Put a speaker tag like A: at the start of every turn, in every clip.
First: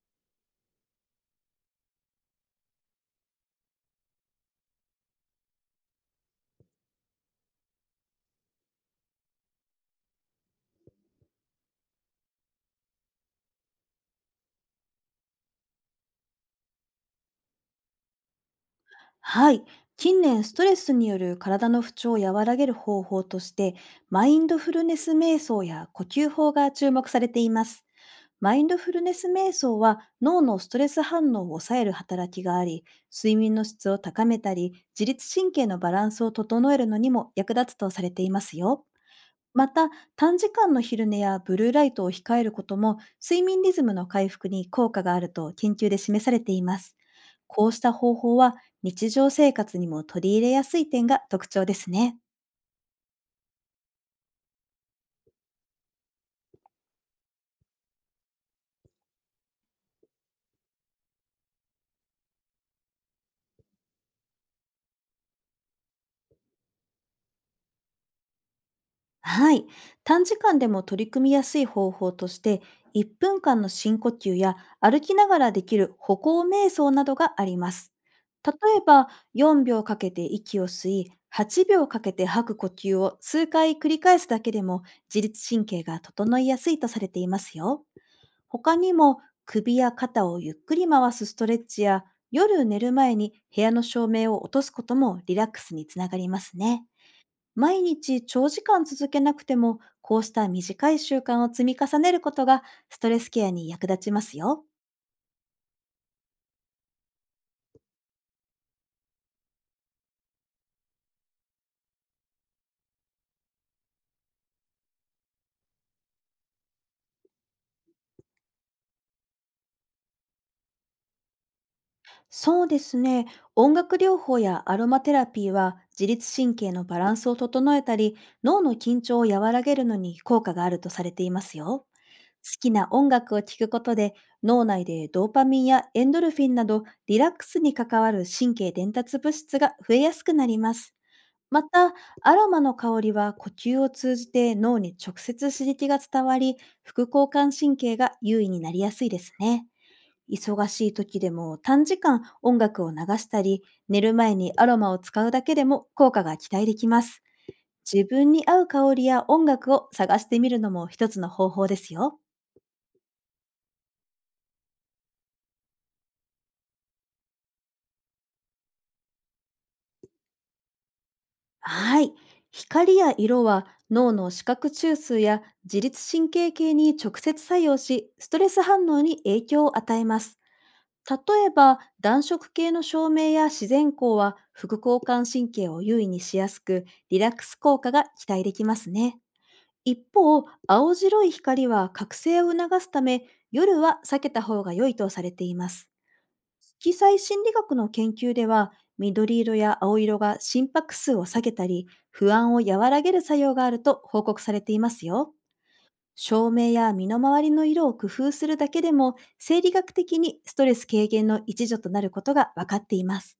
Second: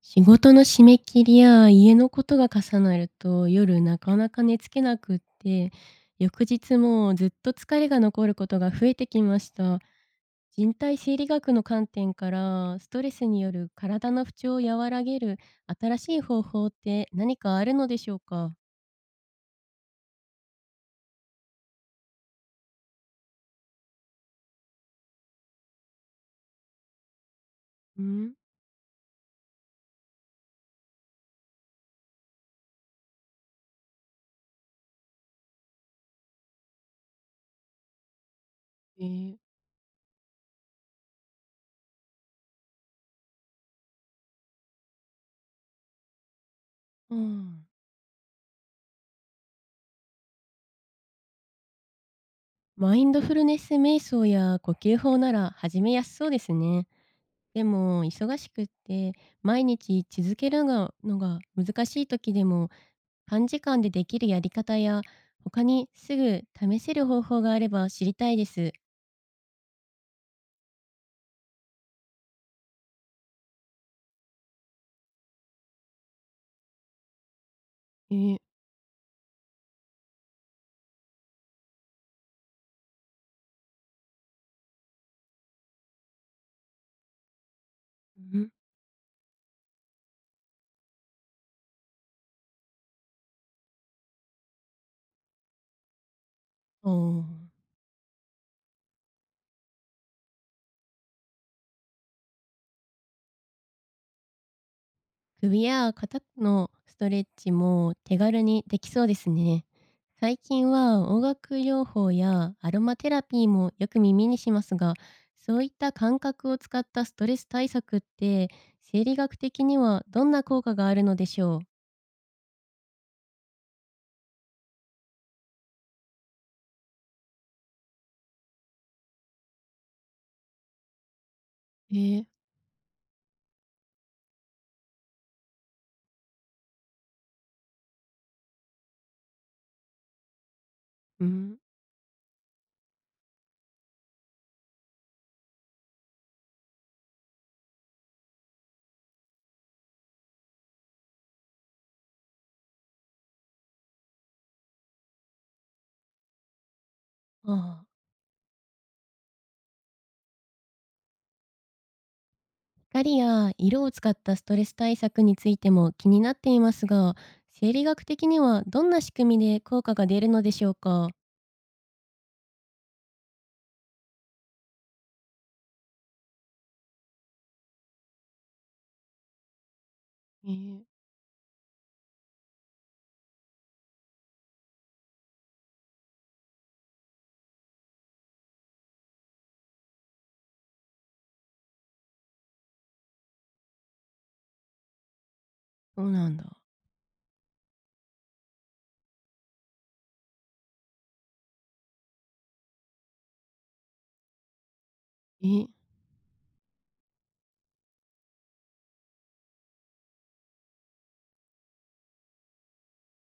A: 仕事の締め切りや家のことが重なると夜なかなか寝つけなくって、翌日もずっと疲れが残ることが増えてきました。人体生理学の観点から、ストレスによる体の不調を和らげる新しい方法って何かあるのでしょうか？
B: はい。近年、ストレスによる体の不調を和らげる方法として、マインドフルネス瞑想や呼吸法が注目されています。
A: うん。
B: マインドフルネス瞑想は脳のストレス反応を抑える働きがあり、睡眠の質を高めたり、自律神経のバランスを整えるのにも役立つとされていますよ。
A: えー。
B: また、短時間の昼寝やブルーライトを控えることも、睡眠リズムの回復に効果があると研究で示されています。
A: うん。
B: こうした方法は、日常生活にも取り入れやすい点が特徴ですね。
A: マインドフルネス瞑想や呼吸法なら始めやすそうですね。でも忙しくって、毎日続けるのが難しい時でも、短時間でできるやり方や他にすぐ試せる方法があれば知りたいです。
B: はい。短時間でも取り組みやすい方法として、1分間の深呼吸や歩きながらできる歩行瞑想などがあります。
A: えー。
B: 例えば、4秒かけて息を吸い、8秒かけて吐く呼吸を数回繰り返すだけでも、自律神経が整いやすいとされていますよ。
A: うん。
B: 他にも、首や肩をゆっくり回すストレッチや、夜寝る前に部屋の照明を落とすこともリラックスにつながりますね。
A: おー。
B: 毎日長時間続けなくても、こうした短い習慣を積み重ねることが、ストレスケアに役立ちますよ。
A: 首や肩のストレッチも手軽にできそうですね。最近は音楽療法やアロマテラピーもよく耳にしますが、そういった感覚を使ったストレス対策って生理学的にはどんな効果があるのでしょう？
B: そうですね。音楽療法やアロマテラピーは、自律神経のバランスを整えたり、脳の緊張を和らげるのに効果があるとされていますよ。
A: えー。
B: 好きな音楽を聴くことで、脳内でドーパミンやエンドルフィンなどリラックスに関わる神経伝達物質が増えやすくなります。
A: うん。
B: また、アロマの香りは呼吸を通じて脳に直接刺激が伝わり、副交感神経が優位になりやすいですね。忙しい時でも、短時間音楽を流したり、寝る前にアロマを使うだけでも効果が期待できます。
A: ああ。
B: 自分に合う香りや音楽を探してみるのも一つの方法ですよ。
A: 光や色を使ったストレス対策についても気になっていますが、生理学的にはどんな仕組みで効果が出るのでしょうか？
B: はい。光や色は脳の視覚中枢や自律神経系に直接作用し、ストレス反応に影響を与えます。
A: えー。
B: 例えば、暖色系の照明や自然光は副交感神経を優位にしやすく、リラックス効果が期待できますね。一方、青白い光は覚醒を促すため、夜は避けた方が良いとされています。
A: そうなんだ。
B: 色彩心理学の研究では、緑色や青色が心拍数を下げたり、不安を和らげる作用があると報告されていますよ。
A: えー。
B: 照明や身の回りの色を工夫するだけでも、生理学的にストレス軽減の一助となることが分かっています。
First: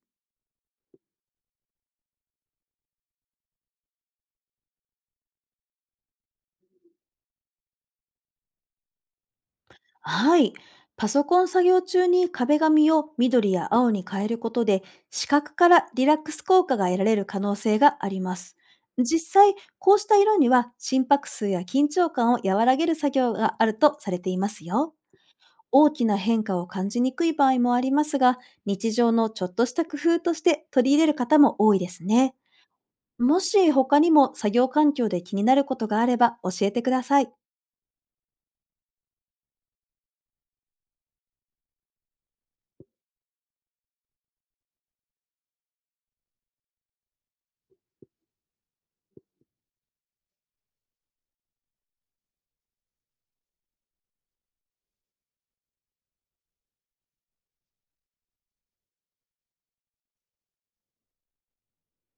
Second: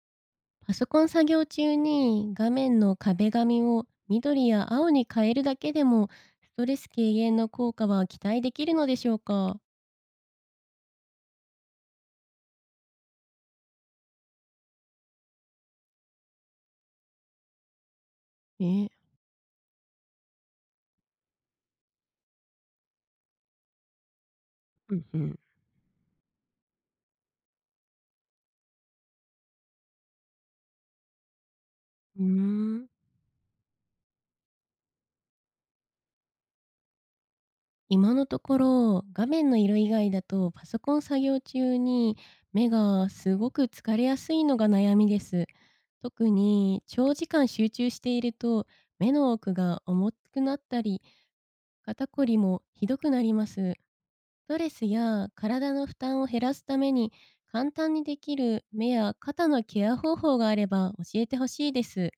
A: パソコン作業中に画面の壁紙を緑や青に変えるだけでもストレス軽減の効果は期待できるのでしょうか？
B: はい。パソコン作業中に壁紙を緑や青に変えることで、視覚からリラックス効果が得られる可能性があります。
A: えー。
B: 実際、こうした色には心拍数や緊張感を和らげる作業があるとされています
A: う
B: よ。
A: んうん。
B: 大きな変化を感じにくい場合もありますが、日常のちょっとした工夫として取り入れる方も多いです
A: うー
B: ね。
A: ん。
B: もし他にも作業環境で気になることがあれば、教えてください。
A: 今のところ画面の色以外だとパソコン作業中に目がすごく疲れやすいのが悩みです。特に長時間集中していると目の奥が重くなったり、肩こりもひどくなります。ストレスや体の負担を減らすために、簡単にできる目や肩のケア方法があれば教えてほしいです。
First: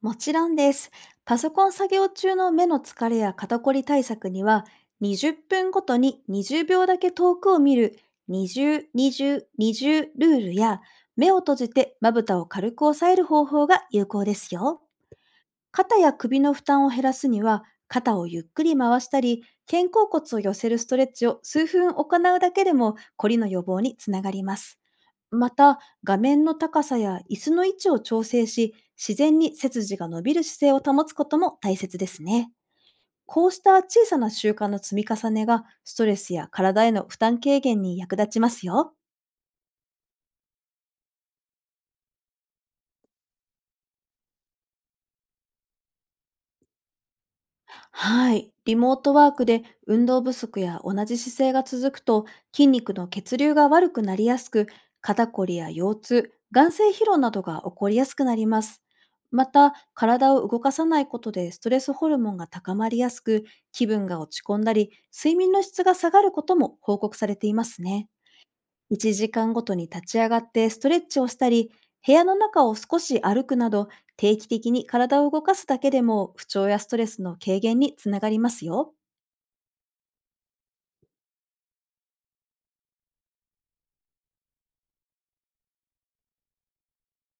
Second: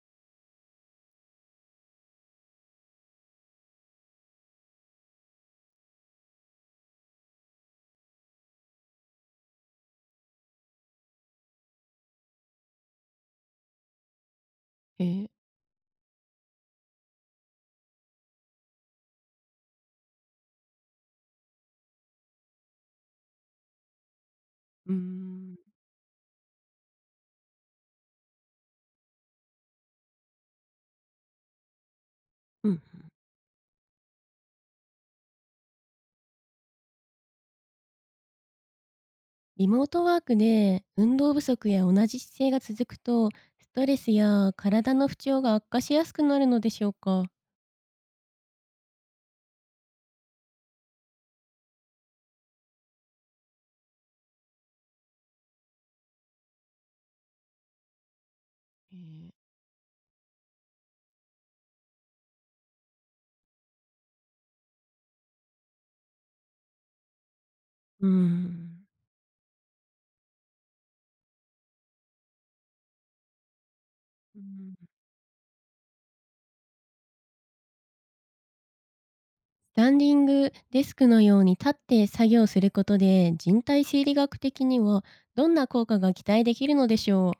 B: もちろんです。パソコン作業中の目の疲れや肩こり対策には、20分ごとに20秒だけ遠くを見る20、20、20ルールや、目を閉じてまぶたを軽く押さえる方法が有効ですよ。
A: えー。
B: 肩や首の負担を減らすには、肩をゆっくり回したり、肩甲骨を寄せるストレッチを数分行うだけでも、こりの予防につながります。
A: うー
B: ま
A: ん。
B: た、画面の高さや椅子の位置を調整し、自然に背筋が伸びる姿勢を保つことも大切ですね。
A: うん。
B: こうした小さな習慣の積み重ねが、ストレスや体への負担軽減に役立ちますよ。
A: リモートワークで運動不足や同じ姿勢が続くと、ストレスや体の不調が悪化しやすくなるのでしょうか？
B: はい。リモートワークで運動不足や同じ姿勢が続くと、筋肉の血流が悪くなりやすく、肩こりや腰痛、眼性疲労などが起こりやすくなります。
A: えー。
B: また、体を動かさないことでストレスホルモンが高まりやすく、気分が落ち込んだり、睡眠の質が下がることも報告されています
A: うー
B: ね。
A: ん。
B: 1時間ごとに立ち上がってストレッチをしたり、部屋の中を少し歩くなど、定
A: う
B: 期的
A: ん。
B: に体を動かすだけでも、不調やストレスの軽減につながりますよ。
A: スタンディングデスクのように立って作業することで、人体生理学的にはどんな効果が期待できるのでしょ？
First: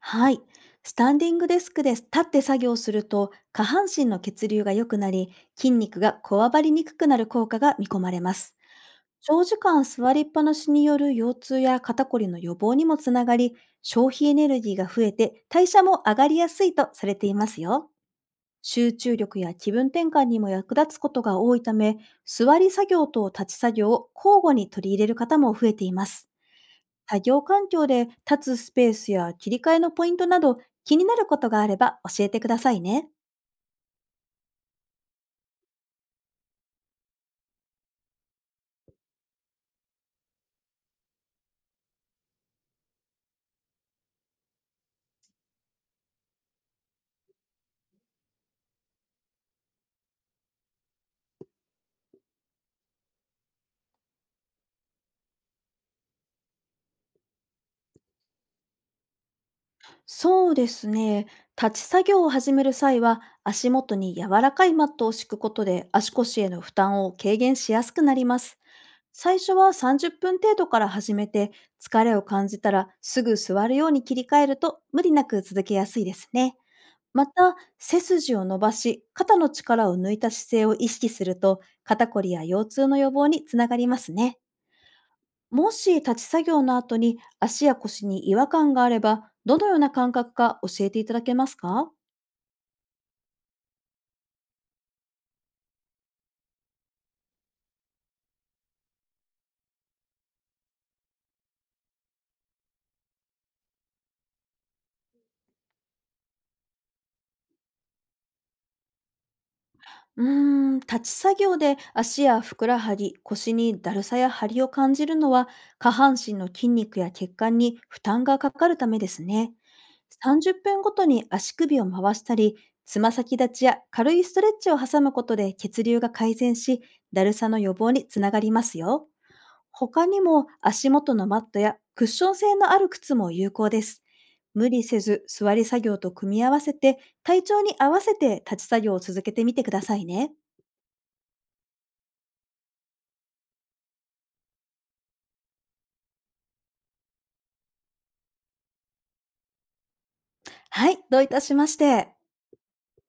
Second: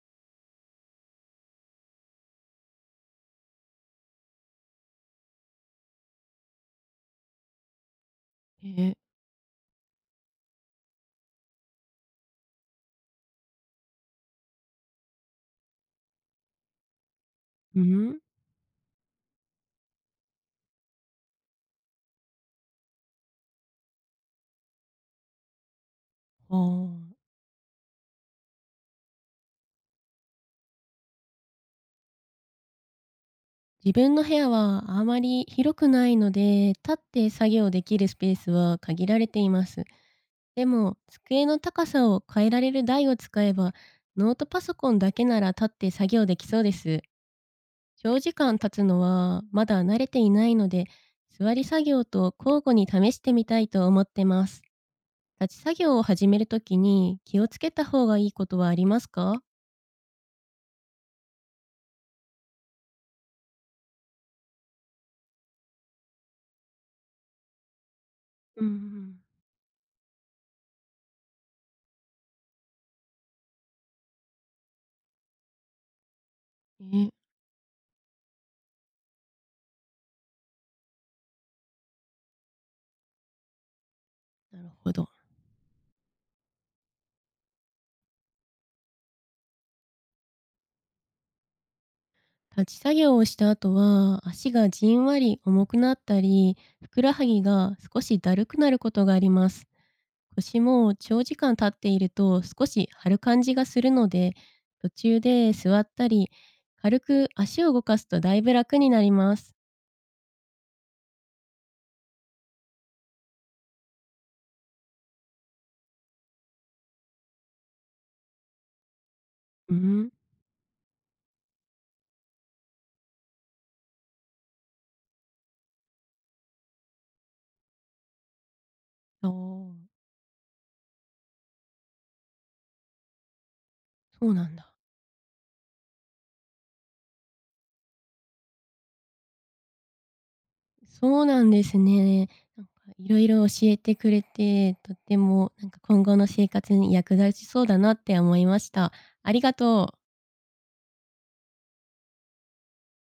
B: はい。スタンディングデスクで立って作業すると、下半身の血流が良くなり、筋肉がこわばりにくくなる効果が見込まれます。
A: え。ー
B: 長時間座りっぱなしによる腰痛や肩こりの予防にもつながり、消費エネルギーが増えて代謝も上がりやすいとされています
A: うう
B: よ。
A: ん。
B: 集中力や気分転換にも役立つことが多いため、座り作業と立ち作業を交互に取り入れる方も増えています。
A: ああ。
B: 作業環境で立つスペースや切り替えのポイントなど、気になることがあれば教えてくださいね。
A: 自分の部屋はあまり広くないので、立って作業できるスペースは限られています。でも、机の高さを変えられる台を使えば、ノートパソコンだけなら立って作業できそうです。長時間経つのはまだ慣れていないので、座り作業と交互に試してみたいと思ってます。立ち作業を始めるときに気をつけた方がいいことはありますか？
B: そうですね。立ち作業を始める際は、足元に柔らかいマットを敷くことで足腰への負担を軽減しやすくなります。
A: うん
B: 最初は30分程度から始めて、疲れを感じたらすぐ座るように切り替えると無理なく続けやすいですね。
A: うん。え、
B: また、背筋を伸ばし、肩の力を抜いた姿勢を意識すると、肩こりや腰痛の予防につながりますね。
A: なるほど。
B: もし立ち作業の後に足や腰に違和感があれば、どのような感覚か教えていただけますか？
A: 立ち作業をした後は足がじんわり重くなったり、ふくらはぎが少しだるくなることがあります。腰も長時間立っていると少し張る感じがするので、途中で座ったり、軽く足を動かすとだいぶ楽になります。
B: うー立ち作業で足やふくらはぎ、腰にだるさや張りを感じるのは、下半身の筋肉や血管に負担がかかるためですね。
A: うん。
B: 30分ごとに足首を回したり、つま先立ちや軽いストレッチを挟むことで血流が改善し、だるさの予防につながりますよ。
A: ああ。
B: 他にも、足元のマットやクッション性のある靴も有効です。
A: そうなん
B: 無
A: だ。
B: 理せず、座り作業と組み合わせて、体調に合わせて立ち作業を続けてみてくださいね。
A: そうなんですね。なんかいろいろ教えてくれて、とってもなんか今後の生活に役立ちそうだなって思いました。ありがとう。
B: はい、どういたしまして。